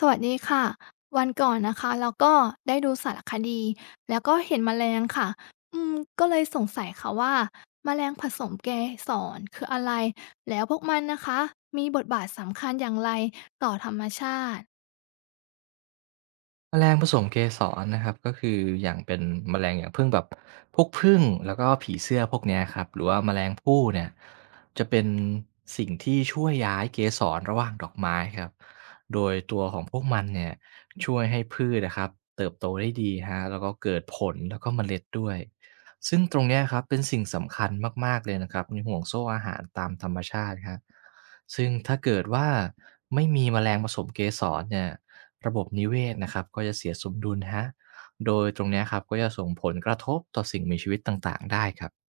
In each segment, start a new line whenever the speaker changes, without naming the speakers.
สวัสดีค่ะวันก่อนนะคะเราก็ได้ดูสารคดีแล้วก็เห็นแมลงค่ะอืมก็เลยสงสัยค่ะว่าแมลงผสมเกสรคืออะไรแล้วพวกมันนะคะมีบทบาทสำคัญอย่างไรต่อธรรมชาติ
แมลงผสมเกสรนะครับก็คืออย่างเป็นแมลงอย่างผึ้งแบบพวกผึ้งแล้วก็ผีเสื้อพวกเนี้ยครับหรือว่าแมลงผู้เนี่ยจะเป็นสิ่งที่ช่วยย้ายเกสรระหว่างดอกไม้ครับโดยตัวของพวกมันเนี่ยช่วยให้พืชนะครับเติบโตได้ดีฮะแล้วก็เกิดผลแล้วก็เมล็ดด้วยซึ่งตรงเนี้ยครับเป็นสิ่งสำคัญมากๆเลยนะครับในห่วงโซ่อาหารตามธรรมชาติครับซึ่งถ้าเกิดว่าไม่มีแมลงผสมเกสรเนี่ย ระบบนิเวศนะครับก็จะเสียสมดุลฮะโดยตรงเนี้ยครับก็จะส่งผลกระทบต่อสิ่งมีชีวิตต่างๆได้ครับ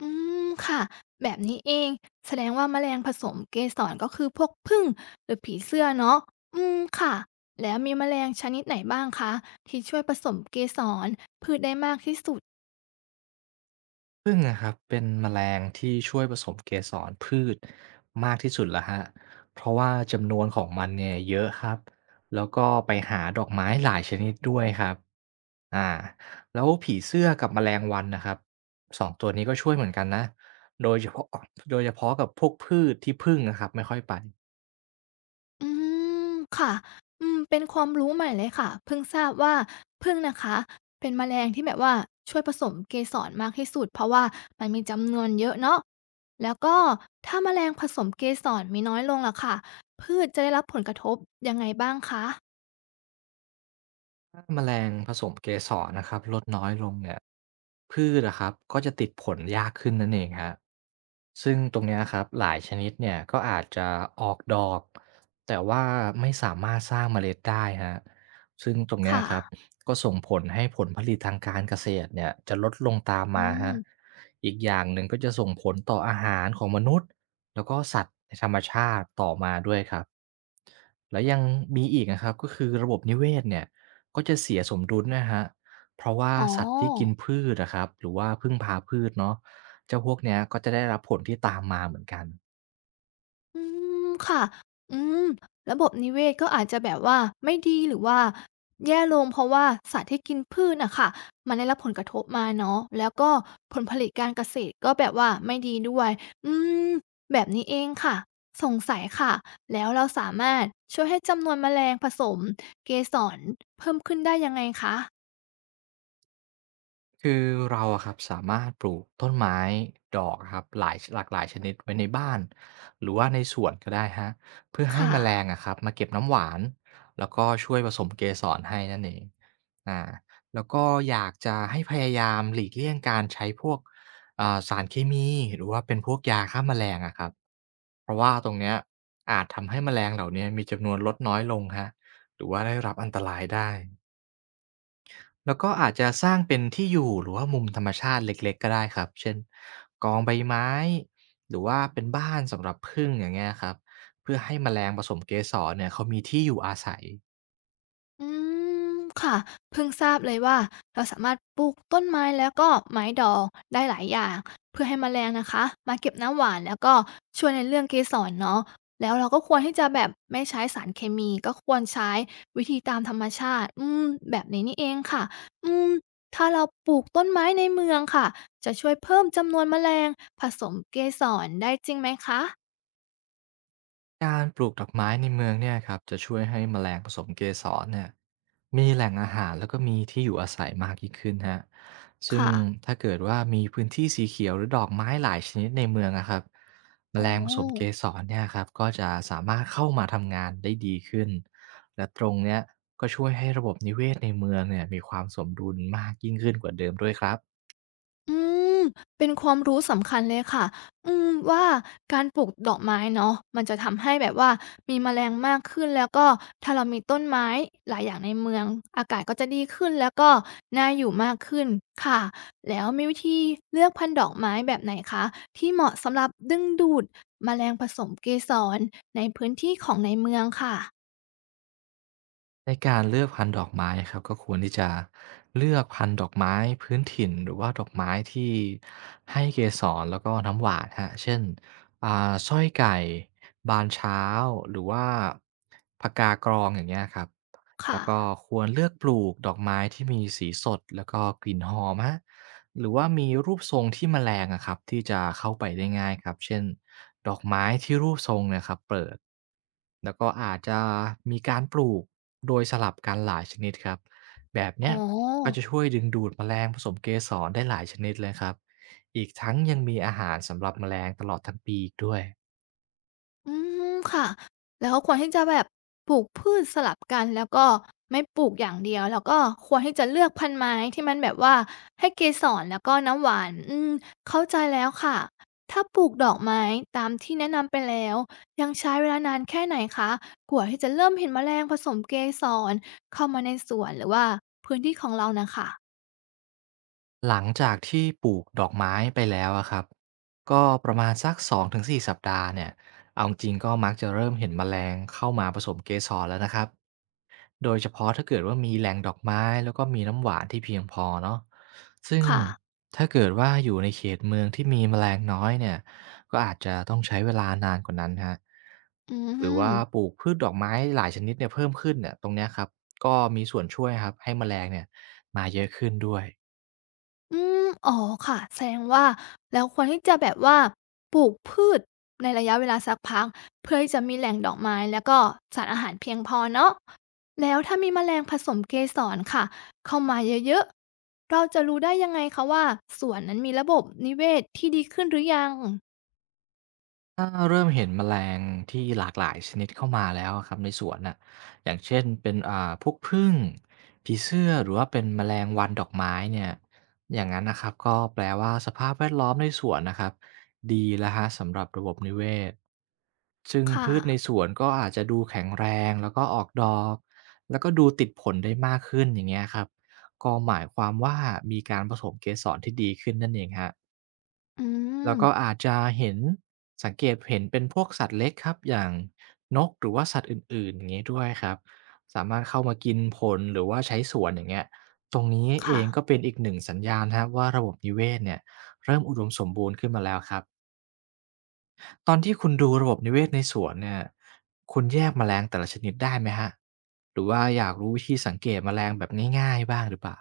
อืมค่ะแบบนี้เองแสดงว่าแมลงผสมเกสรก็คือพวกผึ้งหรือผีเสื้อเนาะอืมค่ะแล้วมีแมลงชนิดไหนบ้างคะที่ช่วยผสมเกสรพืชได้มากที่สุด
พึ่งนะครับเป็นแมลงที่ช่วยผสมเกสรพืชมากที่สุดละฮะเพราะว่าจำนวนของมันเนี่ยเยอะครับแล้วก็ไปหาดอกไม้หลายชนิดด้วยครับอ่าแล้วผีเสื้อกับแมลงวันนะครับสองตัวนี้ก็ช่วยเหมือนกันนะโดยเฉพาะโดยเฉพาะกับพวกพืชที่พึ่งนะครับไม่ค่อยไป
อืมค่ะ เป็นความรู้ใหม่เลยค่ะเพิ่งทราบว่าผึ้งนะคะเป็นแมลงที่แบบว่าช่วยผสมเกสรมากที่สุดเพราะว่ามันมีจำนวนเยอะเนาะแล้วก็ถ้าแมลงผสมเกสรมีน้อยลงล่ะค่ะพืชจะได้รับผลกระทบยังไงบ้างคะ
ถ้าแมลงผสมเกสรนะครับลดน้อยลงเนี่ยพืชนะครับก็จะติดผลยากขึ้นนั่นเองฮะซึ่งตรงเนี้ยครับหลายชนิดเนี่ยก็อาจจะออกดอกแต่ว่าไม่สามารถสร้างเมล็ดได้ฮะซึ่งตรงเนี้ย
ค่ะ
ครับก็ส่งผลให้ผลผลิตทางการเกษตรเนี่ยจะลดลงตาม
อื
มาฮะ
ม
อีกอย่างหนึ่งก็จะส่งผลต่ออาหารของมนุษย์แล้วก็สัตว์ในธรรมชาติต่อมาด้วยครับ แล้วยังมีอีกนะครับก็คือระบบนิเวศเนี่ยก็จะเสียสมดุลนะครับเพราะว่า
อ๋อ
สัตว์ที่กินพืชนะครับหรือว่าพึ่งพาพืชเนาะเจ้าพวกเนี้ยก็จะได้รับผลที่ตามมาเหมือนกัน
อืมค่ะ อืมระบบนิเวศก็อาจจะแบบว่าไม่ดีหรือว่าแย่ลงเพราะว่าสัตว์ที่กินพืชน่ะค่ะมันได้รับผลกระทบมาเนาะแล้วก็ผลผลิตการเกษตรก็แบบว่าไม่ดีด้วยอืมแบบนี้เองค่ะสงสัยค่ะแล้วเราสามารถช่วยให้จำนวนแมลงผสมเกสรเพิ่มขึ้นได้ยังไงคะ
คือเราอะครับสามารถปลูกต้นไม้ดอกครับหลายหลากหลายชนิดไว้ในบ้านหรือว่าในสวนก็ได้ฮะเพื่อ
ค
ให้แมลง
่ะ
อะครับมาเก็บน้ำหวานแล้วก็ช่วยผสมเกสรให้นั่นเองอาแล้วก็อยากจะให้พยายามหลีกเลี่ยงการใช้พวกสารเคมีหรือว่าเป็นพวกยาฆ่าแมลงอะครับเพราะว่าตรงเนี้ยอาจทำให้แมลงเหล่าเนี้ยมีจำนวนลดน้อยลงฮะหรือว่าได้รับอันตรายได้ แล้วก็อาจจะสร้างเป็นที่อยู่หรือว่ามุมธรรมชาติเล็กๆก็ได้ครับ เช่นกองใบไม้หรือว่าเป็นบ้านสำหรับผึ้งอย่างเงี้ยครับเพื่อให้แมลงผสมเกสรเนี่ยเขามีที่อยู่อาศัย
อืมค่ะเพิ่งทราบเลยว่าเราสามารถปลูกต้นไม้แล้วก็ไม้ดอกได้หลายอย่างเพื่อให้แมลงนะคะมาเก็บน้ำหวานแล้วก็ช่วยในเรื่องเกสรเนาะแล้วเราก็ควรที่จะแบบไม่ใช้สารเคมีก็ควรใช้วิธีตามธรรมชาติแบบนี้นี่เองค่ะอืมถ้าเราปลูกต้นไม้ในเมืองค่ะจะช่วยเพิ่มจำนวนแมลงผสมเกสรได้จริงไหมคะ
การปลูกดอกไม้ในเมืองเนี่ยครับจะช่วยให้แมลงผสมเกสรเนี่ยมีแหล่งอาหารแล้วก็มีที่อยู่อาศัยมากยิ่งขึ้นฮะซึ่ง
ค่ะ
ถ้าเกิดว่ามีพื้นที่สีเขียวหรือดอกไม้หลายชนิดในเมืองนะครับแม
อ๋
ล
อ
งผสมเกสรเนี่ยครับก็จะสามารถเข้ามาทำงานได้ดีขึ้นและตรงเนี้ยก็ช่วยให้ระบบนิเวศในเมืองเนี่ยมีความสมดุลมากยิ่งขึ้นกว่าเดิมด้วยครับ
อืมเป็นความรู้สำคัญเลยค่ะว่าการปลูกดอกไม้เนาะมันจะทำให้แบบว่ามีแมลงมากขึ้นแล้วก็ถ้าเรามีต้นไม้หลายอย่างในเมืองอากาศก็จะดีขึ้นแล้วก็น่าอยู่มากขึ้นค่ะแล้วมีวิธีเลือกพันธุ์ดอกไม้แบบไหนคะที่เหมาะสำหรับดึงดูดแมลงผสมเกสรในพื้นที่ของในเมืองค่ะ
ในการเลือกพันธุ์ดอกไม้ครับก็ควรที่จะเลือกพันธุ์ดอกไม้พื้นถิ่นหรือว่าดอกไม้ที่ให้เกสรแล้วก็น้ำหวานคะเช่นสร้อยไก่บานเช้าหรือว่าผกากรองอย่างเงี้ยครับแล้วก็
ค่ะ
ควรเลือกปลูกดอกไม้ที่มีสีสดแล้วก็กลิ่นหอมฮะหรือว่ามีรูปทรงที่แมลงอะครับที่จะเข้าไปได้ง่ายครับเช่น ดอกไม้ที่รูปทรงเนี่ยครับเปิดแล้วก็อาจจะมีการปลูกโดยสลับกันหลายชนิดครับแบบ
อ๋
เนี้
อ
ยก็จะช่วยดึงดูดแมลงผสมเกสรได้หลายชนิดเลยครับอีกทั้งยังมีอาหารสำหรับแมลงตลอดทั้งปีอีกด้วย
อืมค่ะแล้วก็ควรที่จะแบบปลูกพืชสลับกันแล้วก็ไม่ปลูกอย่างเดียวแล้วก็ควรที่จะเลือกพันธุ์ไม้ที่มันแบบว่าให้เกสรแล้วก็น้ำหวานเข้าใจแล้วค่ะถ้าปลูกดอกไม้ตามที่แนะนำไปแล้วยังใช้เวลานานแค่ไหนคะกว่าที่จะเริ่มเห็นแมลงผสมเกสรเข้ามาในสวนหรือว่าพื้นที่ของเรานะค่ะ
หลังจากที่ปลูกดอกไม้ไปแล้วอะครับก็ประมาณสัก2-4สสัปดาห์เนี่ยเอาจริงก็มักจะเริ่มเห็นแมลงเข้ามาผสมเกสรแล้วนะครับโดยเฉพาะถ้าเกิดว่ามีแหล่งดอกไม้แล้วก็มีน้ำหวานที่เพียงพอเนาะซึ่ง
ค่ะ
ถ้าเกิดว่าอยู่ในเขตเมืองที่มีแมลงน้อยเนี่ยก็อาจจะต้องใช้เวลานานกว่านั้นครับ
อื
หรือว่าป
ม
ลูกพืชดอกไม้หลายชนิดเนี่ยเพิ่มขึ้นเนี่ยตรงเนี้ยครับก็มีส่วนช่วยครับให้แมลงเนี่ยมาเยอะขึ้นด้วย
อืมอ๋อค่ะแสดงว่าเราควรที่จะแบบว่าปลูกพืชในระยะเวลาสักพักเพื่อที่จะมีแหล่งดอกไม้แล้วก็สารอาหารเพียงพอเนาะแล้วถ้ามีแมลงผสมเกสรค่ะเข้ามาเยอะๆเราจะรู้ได้ยังไงคะว่าสวนนั้นมีระบบนิเวศที่ดีขึ้นหรือยัง
ถ้าเริ่มเห็นแมลงที่หลากหลายชนิดเข้ามาแล้วอะครับในสวนน่ะอย่างเช่นเป็นพวกผึ้งผีเสื้อหรือว่าเป็นแมลงวันดอกไม้เนี่ยอย่างนั้นนะครับก็แปลว่าสภาพแวดล้อมในสวนนะครับดีแล้วฮะสำหรับระบบนิเวศซึ่ง
ค่ะ
พืชในสวนก็อาจจะดูแข็งแรงแล้วก็ออกดอกแล้วก็ดูติดผลได้มากขึ้นอย่างเงี้ยครับก็หมายความว่ามีการผสมเกสรที่ดีขึ้นนั่นเองฮะ
อื
แล้
ม
วก็อาจจะเห็นสังเกตเห็นเป็นพวกสัตว์เล็กครับอย่างนกหรือว่าสัตว์อื่นๆอย่างงี้ด้วยครับสามารถเข้ามากินผลหรือว่าใช้สวนอย่างเงี้ยตรงนี้เอ
ค่ะ
งก็เป็นอีกหนึ่งสัญญาณครับว่าระบบนิเวศเนี่ยเริ่มอุดมสมบูรณ์ขึ้นมาแล้วครับตอนที่คุณดูระบบนิเวศในสวนเนี่ยคุณแยกแมลงแต่ละชนิดได้ไหมครับหรือว่าอยากรู้วิธีสังเกตแมลงแบบง่ายๆบ้างหรือเปล่า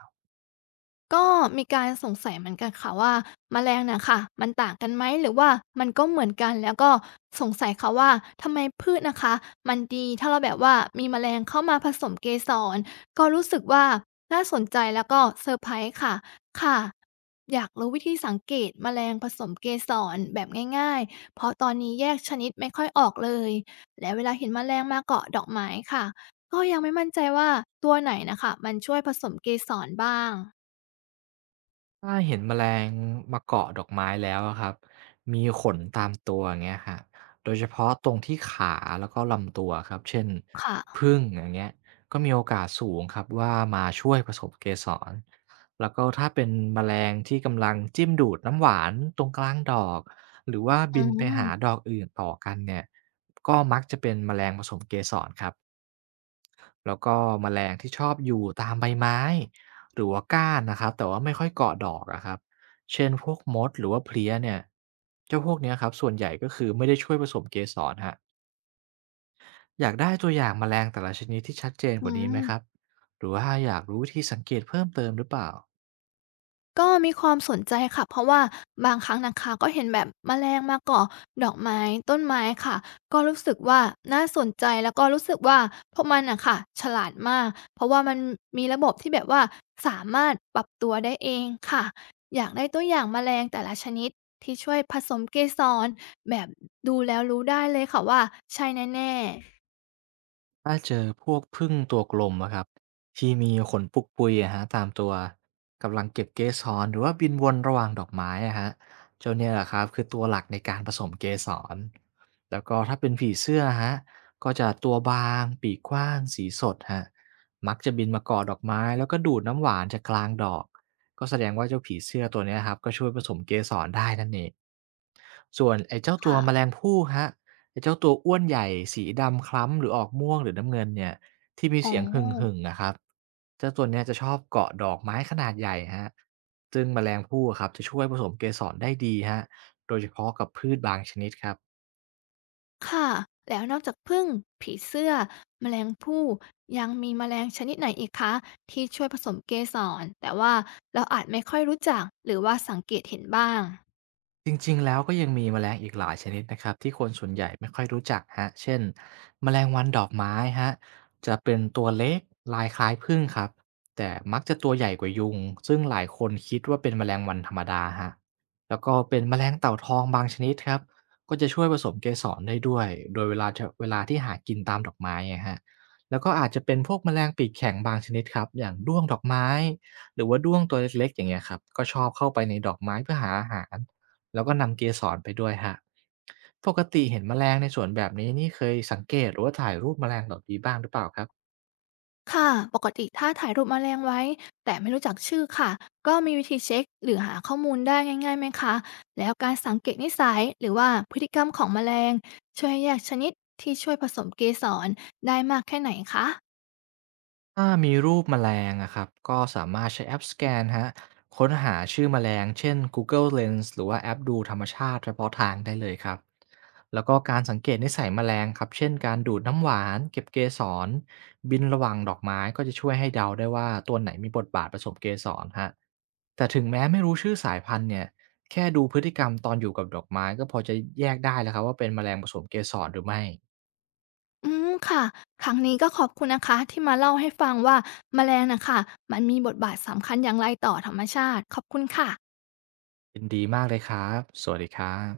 ก็มีการสงสัยเหมือนกันค่ะว่าแมลงน่ะค่ะมันต่างกันไหมหรือว่ามันก็เหมือนกันแล้วก็สงสัยค่ะว่าทำไมพืชนะคะมันดีถ้าเราแบบว่ามีแมลงเข้ามาผสมเกสรก็รู้สึกว่าน่าสนใจแล้วก็เซอร์ไพรส์ค่ะค่ะอยากรู้วิธีสังเกตแมลงผสมเกสรแบบง่ายๆเพราะตอนนี้แยกชนิดไม่ค่อยออกเลยและเวลาเห็นแมลงมาเกาะดอกไม้ค่ะก็ยังไม่มั่นใจว่าตัวไหนน่ะค่ะมันช่วยผสมเกสรบ้าง
ถ้าเห็นแมลงมาเกาะดอกไม้แล้วอะครับมีขนตามตัวอย่างเงี้ยโดยเฉพาะตรงที่ขาแล้วก็ลำตัวครับเช่น
ค่ะ
ผึ้งอย่างเงี้ยก็มีโอกาสสูงครับว่ามาช่วยผสมเกสรแล้วก็ถ้าเป็นแมลงที่กำลังจิ้มดูดน้ำหวานตรงกลางดอกหรือว่า
อื
บินไปหาด
ม
อกอื่นต่อกันเนี่ยก็มักจะเป็นแมลงผสมเกสรครับ แล้วก็แมลงที่ชอบอยู่ตามใบไม้หรือว่าก้านนะครับแต่ว่าไม่ค่อยเกาะดอกอะครับเช่นพวกมดหรือว่าเพลี้ยเนี่ยเจ้าพวกเนี้ยครับส่วนใหญ่ก็คือไม่ได้ช่วยผสมเกสรฮรอยากได้ตัวอย่างแมลงแต่ละชนิดที่ชัดเจน
อื
กว่านี้ไหมครับ
ม
หรือว่าอยากรู้วิธีสังเกตเพิ่มเติมหรือเปล่า
ก็มีความสนใจค่ะ เพราะว่าบางครั้งนะคะก็เห็นแบบแมลงมาเกาะดอกไม้ต้นไม้ค่ะก็รู้สึกว่าน่าสนใจแล้วก็รู้สึกว่าพวกมันน่ะค่ะฉลาดมากเพราะว่ามันมีระบบที่แบบว่าสามารถปรับตัวได้เองค่ะ อยากได้ตัวอย่างแมลงแต่ละชนิดที่ช่วยผสมเกสรแบบดูแล้วรู้ได้เลยค่ะว่าใช่แน่
ถ้าเจอพวกผึ้งตัวกลมอะครับที่มีขนปุกปุยอะฮะตามตัวกำลังเก็บเกสรหรือว่าบินวนระหว่างดอกไม้อะฮะเจ้าเนี่ยแหละครับคือตัวหลักในการผสมเกสร แล้วก็ถ้าเป็นผีเสื้อฮะก็จะตัวบางปีกกว้างสีสดฮะมักจะบินมาเกาะดอกไม้แล้วก็ดูดน้ำหวานจากกลางดอกก็แสดงว่าเจ้าผีเสื้อตัวเนี้ยครับก็ช่วยผสมเกสรได้นั่นเองส่วนไอ้เจ้า
ๆ
ตัว
ค่ะ
แมลงภู่ฮะไอ้เจ้าตัวอ้วนใหญ่สีดำคล้ำหรือออกม่วงหรือน้ำเงินเนี่ยที่มี
อ๋อ
เสียงหึ่งๆนะครับเจ้าตัวเนี้ยจะชอบเกาะดอกไม้ขนาดใหญ่ฮะซึ่งแมลงภู่ครับจะช่วยผสมเกสรได้ดีฮะโดยเฉพาะกับพืชบางชนิดครับ
ค่ะแล้วนอกจากผึ้งผีเสื้อแมลงภู่ยังมีแมลงชนิดไหนอีกคะที่ช่วยผสมเกสรแต่ว่าเราอาจไม่ค่อยรู้จักหรือว่าสังเกตเห็นบ้าง
จริงๆแล้วก็ยังมีแมลงอีกหลายชนิดนะครับที่คนส่วนใหญ่ไม่ค่อยรู้จักฮะเช่นแมลงวันดอกไม้ฮะจะเป็นตัวเล็กลายคล้ายผึ้งครับแต่มักจะตัวใหญ่กว่ายุงซึ่งหลายคนคิดว่าเป็นแมลงวันธรรมดาฮะแล้วก็เป็นแมลงเต่าทองบางชนิดครับก็จะช่วยผสมเกสรได้ด้วยโดยเวลาที่หากินตามดอกไม้ไงฮะแล้วก็อาจจะเป็นพวกแมลงปีกแข็งบางชนิดครับอย่างด้วงดอกไม้หรือว่าด้วงตัวเล็กๆอย่างเงี้ยครับก็ชอบเข้าไปในดอกไม้เพื่อหาอาหาร แล้วก็นำเกสรไปด้วยฮะปกติเห็นแมลงในสวนแบบนี้นี่เคยสังเกตหรือว่าถ่ายรูปแมลงเหล่านี้บ้างหรือเปล่าครับ
ค่ะปกติถ้าถ่ายรูปแมลงไว้แต่ไม่รู้จักชื่อค่ะก็มีวิธีเช็คหรือหาข้อมูลได้ง่ายๆไหมคะแล้วการสังเกตนิสัยหรือว่าพฤติกรรมของแมลงช่วยให้แยกชนิดที่ช่วยผสมเกสรได้มากแค่ไหนคะ
ถ้ามีรูปแมลงอะครับก็สามารถใช้แอปสแกนคะค้นหาชื่อแมลงเช่น Google Lens หรือว่าแอปดูธรรมชาติเฉพาะทางได้เลยครับแล้วก็การสังเกตนิสัยแมลงครับเช่นการดูดน้ำหวานเก็บเกสรบินระหว่างดอกไม้ก็จะช่วยให้เดาได้ว่าตัวไหนมีบทบาทผสมเกสรฮะแต่ถึงแม้ไม่รู้ชื่อสายพันธุ์เนี่ยแค่ดูพฤติกรรมตอนอยู่กับดอกไม้ก็พอจะแยกได้แล้วครับว่าเป็นแมลงผสมเกสรหรือไม่
อืมค่ะครั้งนี้ก็ขอบคุณนะคะที่มาเล่าให้ฟังว่าแมลงนะคะมันมีบทบาทสำคัญอย่างไรต่อธรรมชาติขอบคุณค่ะ
ยินดีมากเลยครับสวัสดีครับ